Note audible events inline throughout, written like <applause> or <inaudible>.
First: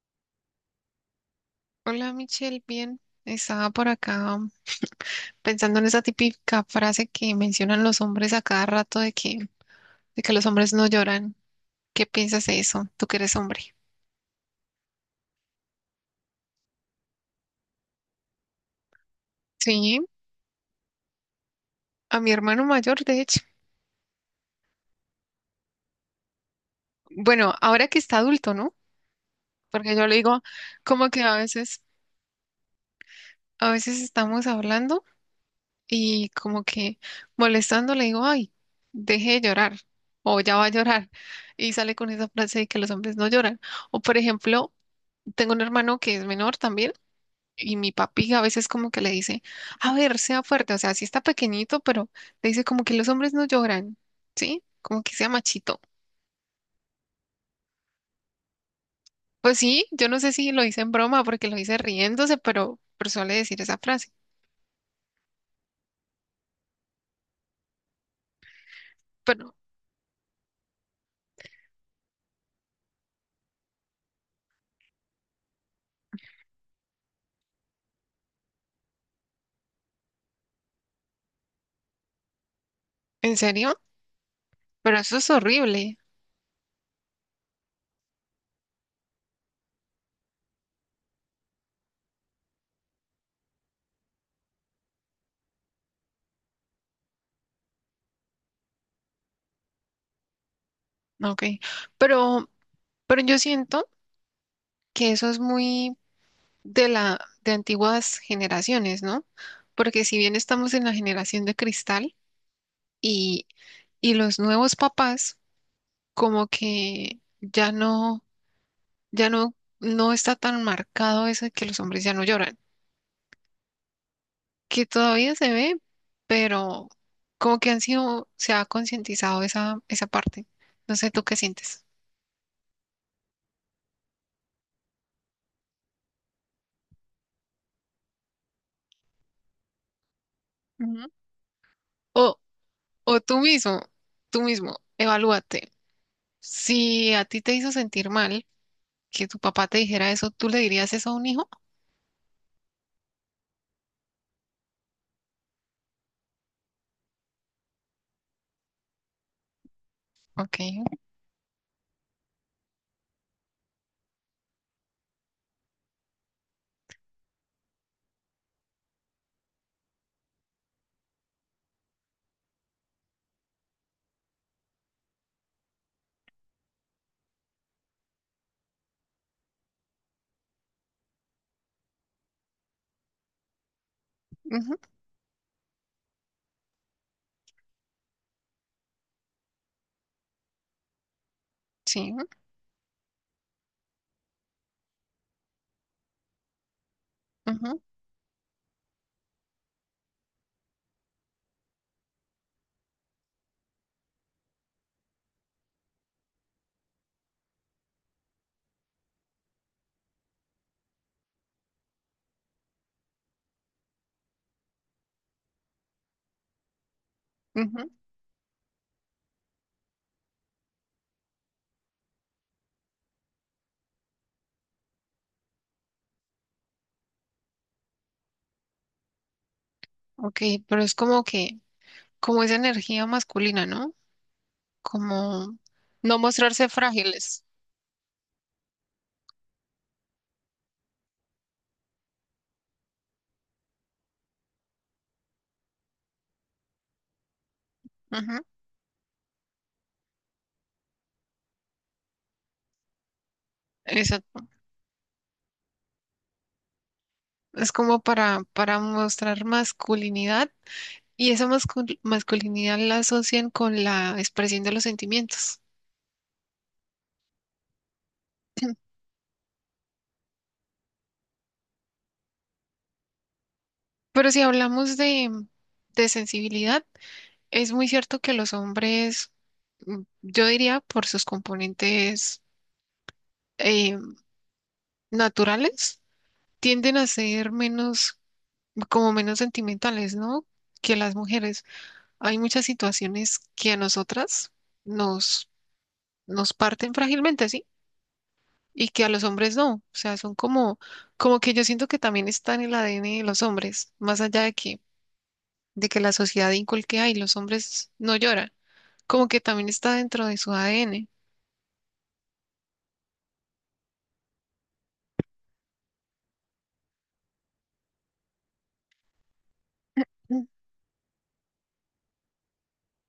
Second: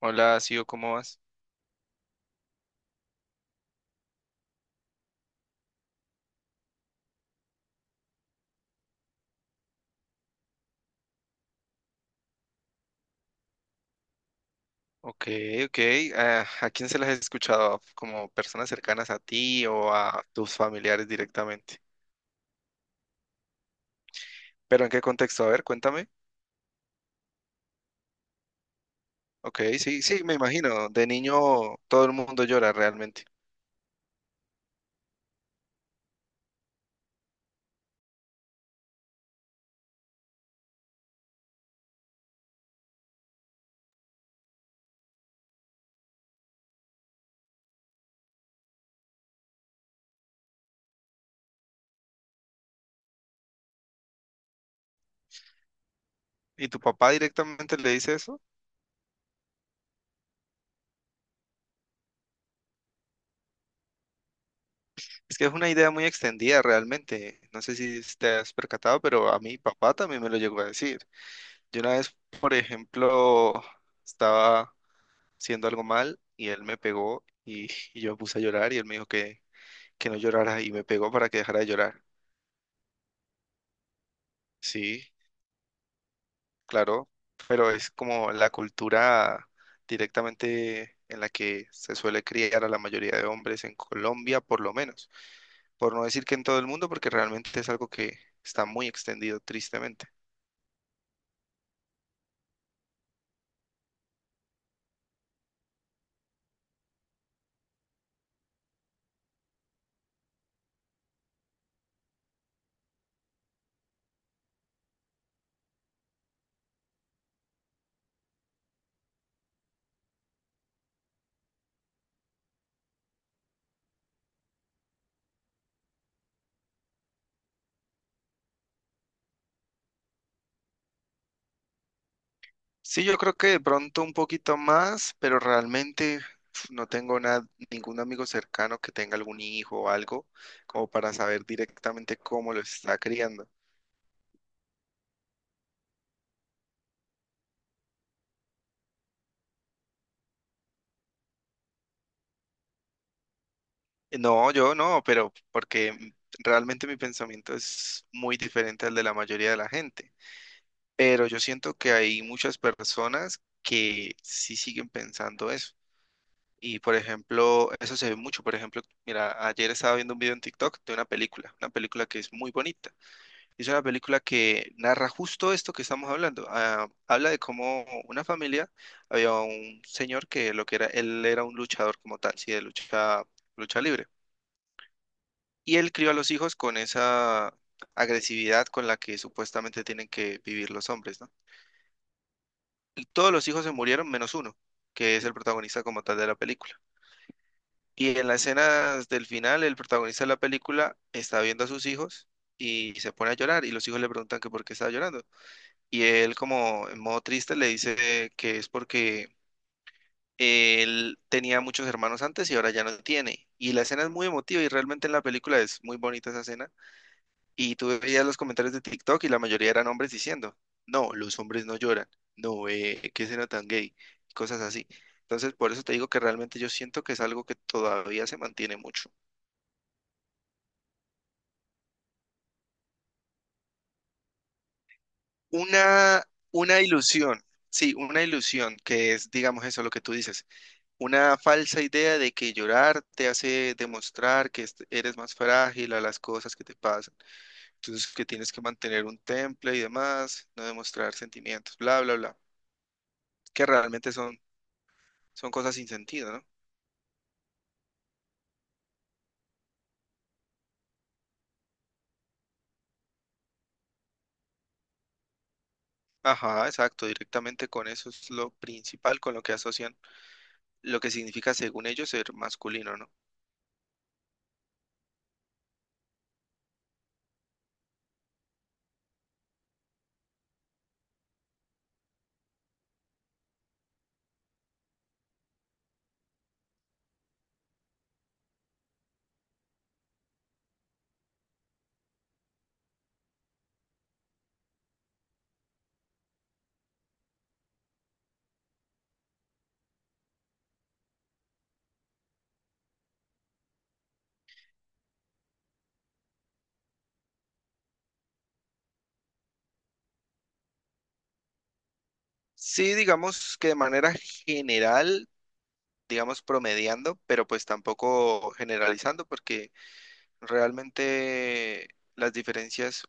Hola, Sio, ¿cómo vas? Hola Michelle, bien. Estaba por acá pensando en esa típica frase que mencionan los hombres a cada rato de que los hombres no lloran. ¿Qué piensas de eso? Tú que eres hombre. Ok, ok. ¿A quién se las has escuchado? ¿Como personas cercanas a ti o Sí, a tus familiares directamente? a mi hermano mayor, de hecho. ¿Pero en qué contexto? A ver, cuéntame. Bueno, ahora que está adulto, ¿no? Ok, Porque sí, yo le sí, me digo imagino. De como que niño todo el mundo llora realmente. a veces estamos hablando y como que molestando le digo, ay, deje de llorar o ya va a llorar. Y sale con esa frase de que los hombres no lloran. O por ejemplo, tengo un hermano que es menor también. Y mi papi a veces como que le dice, a ver, sea fuerte, o sea, sí está pequeñito, pero le dice como que los hombres no lloran, ¿sí? Como que sea machito. ¿Y tu papá directamente le dice eso? Pues sí, yo no sé si lo hice en broma porque lo hice riéndose, pero suele decir esa frase. Es que es una idea muy extendida realmente. No sé si te has percatado, pero a Pero, mi papá también me lo llegó a decir. Yo una vez, por ejemplo, estaba haciendo algo mal y él me pegó y yo me puse a llorar y él me dijo que no llorara y me pegó para que dejara de llorar. ¿en serio? Pero Sí, eso es horrible. claro, pero es como la cultura directamente en la que se suele criar a la mayoría de hombres en Colombia, por lo menos. Por no decir que en todo el mundo, porque realmente es algo que está muy extendido, tristemente. Ok. Pero, pero yo siento que eso es muy de la, de antiguas generaciones, ¿no? Porque si bien estamos en la generación de cristal y, y los nuevos papás como que ya no, no está tan marcado eso de que los hombres ya no lloran, que todavía se ve, pero como que han sido, se ha concientizado esa parte. No sé, ¿tú qué sientes? Sí, yo creo que de pronto un poquito más, pero realmente uf, no tengo nada, ningún amigo cercano que tenga algún hijo o algo como Ujú. para saber directamente O, cómo lo está o criando. Tú mismo, evalúate. Si a ti te hizo sentir mal que tu papá te dijera eso, ¿tú le dirías eso a un hijo? No, yo no, pero porque realmente mi pensamiento es muy diferente al de la mayoría de la gente. Ok, Pero yo siento que hay muchas personas que sí siguen pensando eso. Y por ejemplo, eso se ve mucho. Por ejemplo, mira, ayer estaba viendo un video en TikTok de una película que es muy bonita. Es una película que narra justo esto que estamos hablando. Ah, habla de cómo una familia, había un señor que lo que era, él era un luchador como tal, sí, de lucha, lucha libre. ujú, Y él crió a los hijos con esa agresividad con la que supuestamente tienen que vivir los hombres, ¿no? sí, Y todos los hijos se murieron menos uno, que es el protagonista como tal de la película. ujú, Y en las escenas del final, el protagonista de la película está viendo a sus hijos y se pone a llorar y los hijos le preguntan que por qué estaba llorando. Y él como en modo triste le dice que es porque él tenía muchos hermanos antes y ahora ya no tiene. Y la escena es muy emotiva y realmente en la película es muy bonita esa escena. Y ujú, tú veías los comentarios de TikTok y la mayoría eran hombres diciendo, no, los hombres no lloran, no, qué escena tan gay, y cosas así. Entonces, por eso te digo que realmente yo siento que es algo que todavía se mantiene mucho. ok, pero es como que, como esa energía masculina, ¿no? Como no Una, mostrarse una ilusión, frágiles. sí, una ilusión que es, digamos eso, lo que tú dices, una falsa idea de que llorar te hace demostrar que eres más frágil a las cosas que te pasan. Entonces, que Ujú. tienes que mantener un temple y demás, no demostrar sentimientos, bla, bla, bla, que realmente son. Exacto. Son cosas sin sentido, ¿no? Es como para mostrar masculinidad y esa masculinidad la asocian con la expresión de los sentimientos. Ajá, exacto, directamente con eso es lo principal con lo que asocian lo que significa según ellos ser masculino, ¿no? Pero si hablamos de sensibilidad, es muy cierto que los hombres, yo diría por sus componentes eh, naturales, tienden a ser menos, como menos sentimentales, ¿no? Que las mujeres. Hay muchas situaciones que a nosotras nos, nos parten frágilmente, ¿sí? Y que a los hombres no. O sea, son como, como que yo siento que también está en el ADN de los hombres, más allá de que la sociedad inculque, ay, los hombres no lloran. Como que también está dentro de su ADN. Sí, digamos que de manera general, digamos promediando, pero pues tampoco generalizando porque Mm. realmente las diferencias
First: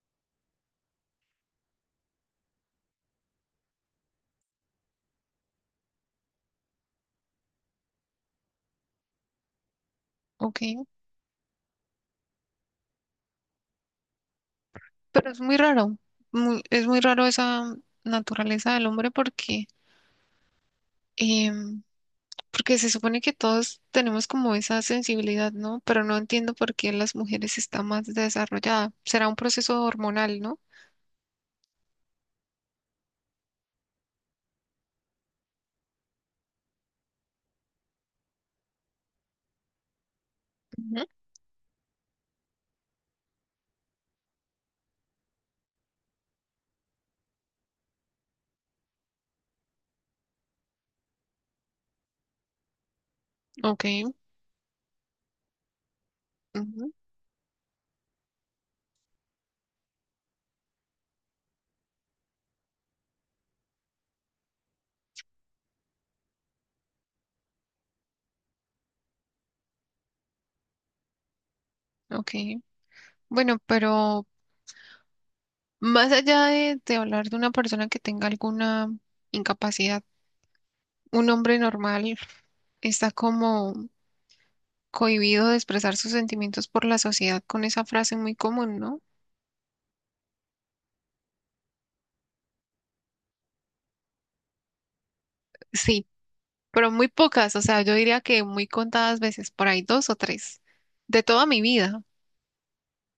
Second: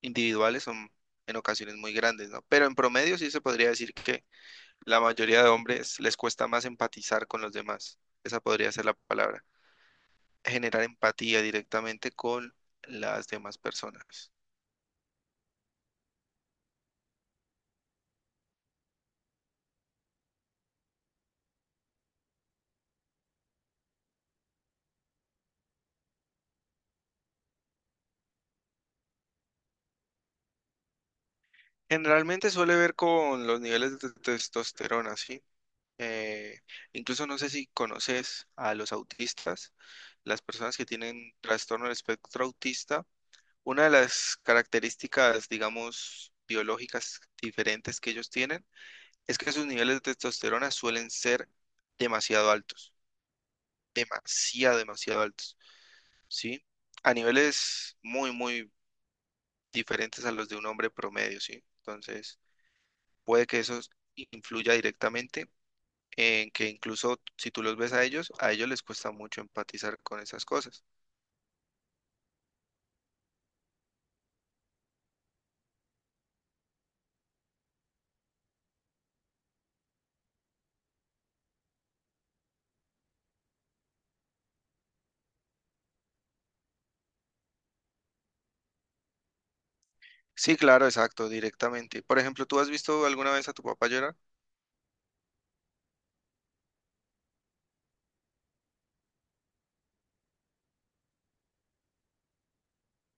individuales son en ocasiones muy grandes, ¿no? Pero en promedio sí se podría decir que la mayoría de hombres les cuesta más empatizar con los demás. Esa podría ser la palabra. Ok, Generar empatía directamente con las demás personas. pero es muy raro. Es muy raro esa naturaleza del hombre porque, em, porque se supone que todos tenemos como esa sensibilidad, ¿no? Pero no entiendo por qué en las mujeres está más desarrollada. Será un proceso hormonal, ¿no? Generalmente suele ver con los niveles de testosterona, ¿sí? Eh, incluso no sé si conoces a los autistas, las personas que Ujú. tienen trastorno del espectro autista. Una de las características, digamos, biológicas diferentes que ellos tienen es que sus niveles de testosterona suelen ser demasiado altos, Ok, demasiado, demasiado altos, ¿sí? ujú, A niveles muy, muy diferentes a los de un hombre promedio, ¿sí? Entonces, puede que eso influya directamente en que incluso si tú los ves a ellos les cuesta mucho empatizar con esas cosas. ok. Bueno, pero más allá de hablar de una persona que tenga alguna incapacidad, un hombre normal está como cohibido de expresar sus sentimientos por la sociedad con esa frase muy común, ¿no? Sí, claro, exacto, directamente. Por ejemplo, ¿tú has visto alguna vez a tu papá llorar? Sí, pero muy pocas, o sea, yo diría que muy contadas veces, por ahí dos o tres, de toda mi vida.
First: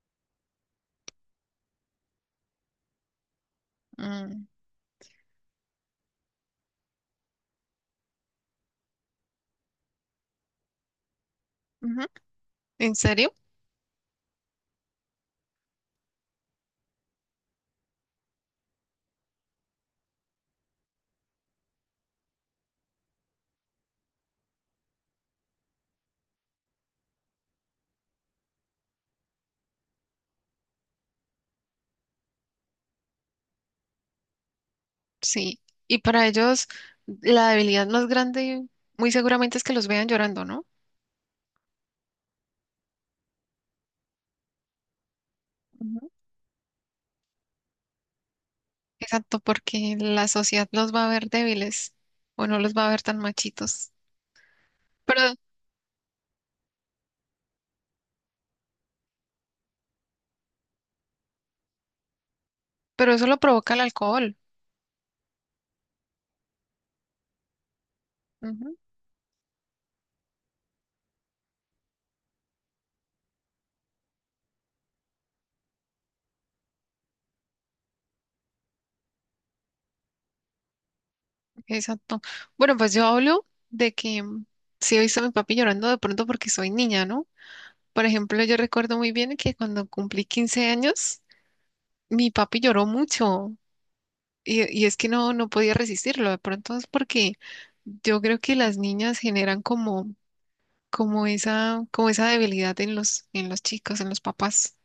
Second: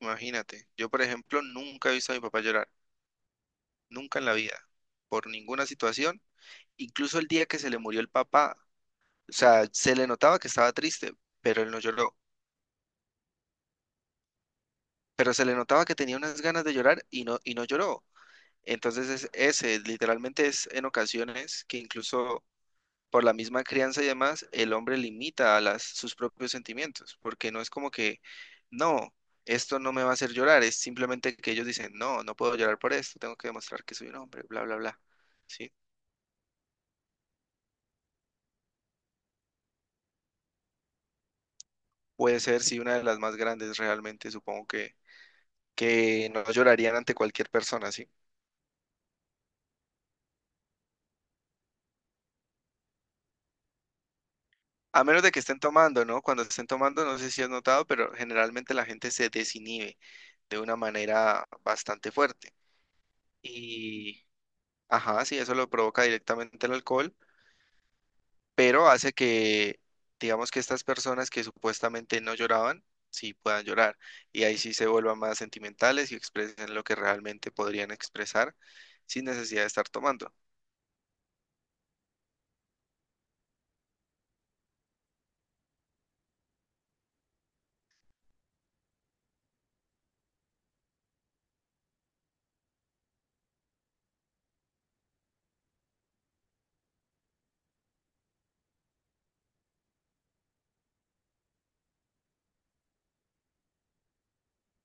Imagínate, yo por ejemplo nunca he visto a mi papá llorar, nunca en la Mm, vida, por ninguna situación. Incluso el día que se le murió el papá, o sea, se le notaba que estaba triste, pero él no ujú. lloró. ¿En serio? Pero se le notaba que tenía unas ganas de llorar y no lloró. Entonces es ese, literalmente es en ocasiones que incluso por la misma crianza y demás, el hombre limita a las, sus propios sentimientos, porque no es como que, no, esto no me va a hacer llorar, es simplemente que ellos dicen, no, no puedo llorar por esto, tengo que demostrar que soy un hombre, bla, bla, bla. Sí. ¿Sí? Y para ellos la debilidad más grande muy seguramente es que los vean llorando, ¿no? Puede ser, sí, una de las más grandes realmente, supongo Ujú. que no llorarían ante cualquier persona, ¿sí? Exacto, porque la sociedad los va a ver débiles o no los va a ver tan machitos. A menos de Pero, que estén tomando, ¿no? Cuando estén tomando, no sé si has notado, pero generalmente la gente se desinhibe de una manera bastante fuerte. pero eso lo provoca el Y, alcohol. ajá, sí, eso lo provoca directamente el alcohol, Ujú. pero hace digamos que estas personas que supuestamente no lloraban, sí puedan llorar. Y ahí sí se vuelvan más sentimentales y expresen lo que realmente podrían expresar sin necesidad de estar tomando. Exacto. Bueno, pues yo hablo de que sí he visto a mi papi llorando de pronto porque soy niña, ¿no? Por ejemplo, yo recuerdo muy bien que cuando cumplí 15 años, mi papi lloró mucho. Y es que no podía resistirlo, de pronto es porque yo creo que las niñas generan como, como esa debilidad en en los chicos, en los papás.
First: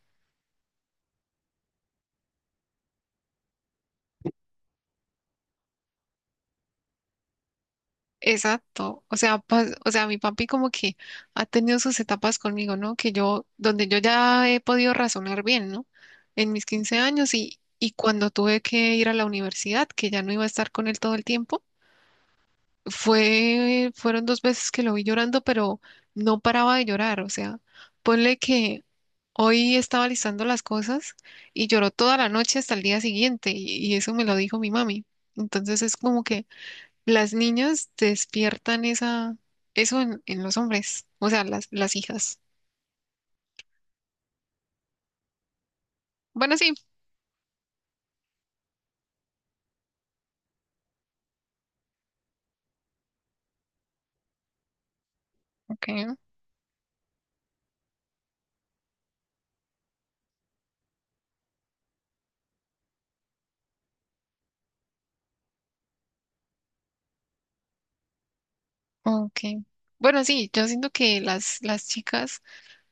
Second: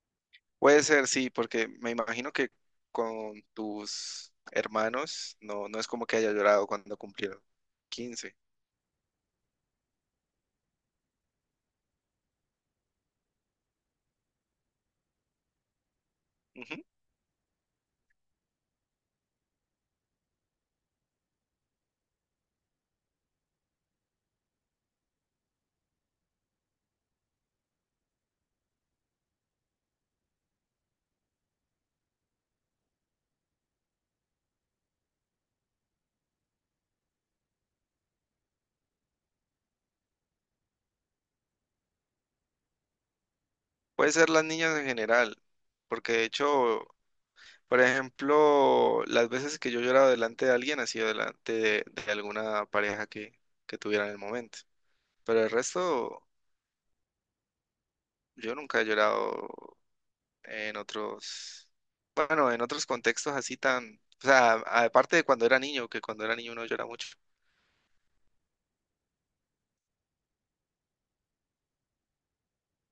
Puede ser, sí, porque me imagino que con tus hermanos no, no es como que haya llorado cuando cumplieron 15. Exacto. O sea, o sea, mi papi como que ha tenido sus etapas conmigo, ¿no? Que yo, donde yo ya he podido razonar bien, ¿no? En mis Ujú. 15 años y cuando tuve que ir a la universidad, que ya no iba a estar con él todo el tiempo. Fueron dos veces que lo vi llorando, pero no paraba de llorar. O sea, ponle que hoy estaba listando las cosas y lloró toda la noche hasta el día siguiente y eso me lo dijo mi mami. Entonces es como que las niñas despiertan eso en los hombres, o sea, las hijas. Puede ser las niñas en general, porque de Bueno, sí, hecho, por ejemplo, las veces que yo he llorado delante de alguien ha sido delante de alguna pareja que tuviera en el momento. Pero el ok, resto, yo nunca he llorado en otros, bueno, en otros contextos así tan, o sea, aparte de cuando era niño, que cuando era niño uno llora mucho. ok. Bueno, sí, yo siento que las chicas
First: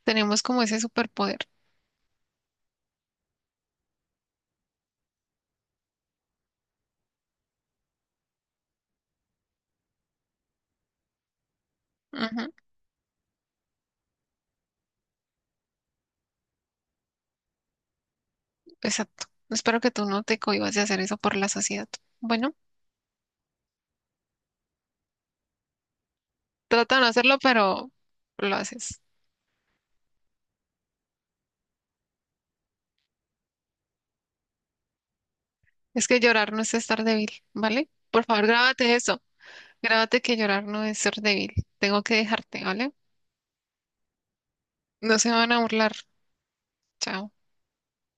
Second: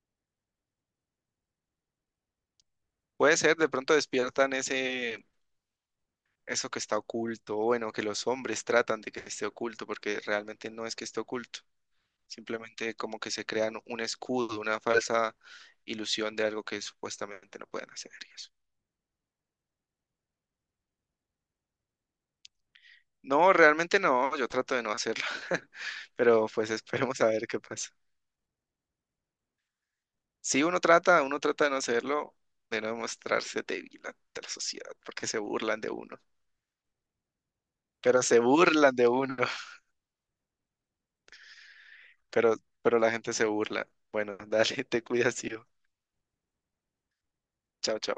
tenemos como ese superpoder. Puede ser, de pronto despiertan ese, eso que está oculto, o bueno, que los hombres tratan de que esté oculto, porque realmente no es que esté oculto, simplemente como que se crean un escudo, una falsa ilusión de algo que supuestamente no pueden hacer y eso. Exacto. Espero que tú no te cohibas de hacer eso por la sociedad. Bueno, No, realmente no, yo trato de no hacerlo, <laughs> pero pues trata de no esperemos a hacerlo, ver qué pero pasa. lo haces. Si uno trata, uno trata de no hacerlo, de no mostrarse débil ante la sociedad, porque se burlan de Es uno, que llorar no es estar débil, ¿vale? pero Por se favor, grábate burlan de eso. uno. Grábate que llorar no es ser débil. Tengo que pero, dejarte, ¿vale? pero la gente se burla. Bueno, dale, <laughs> te No se cuidas, van a tío. burlar. Chao. Chao, chao.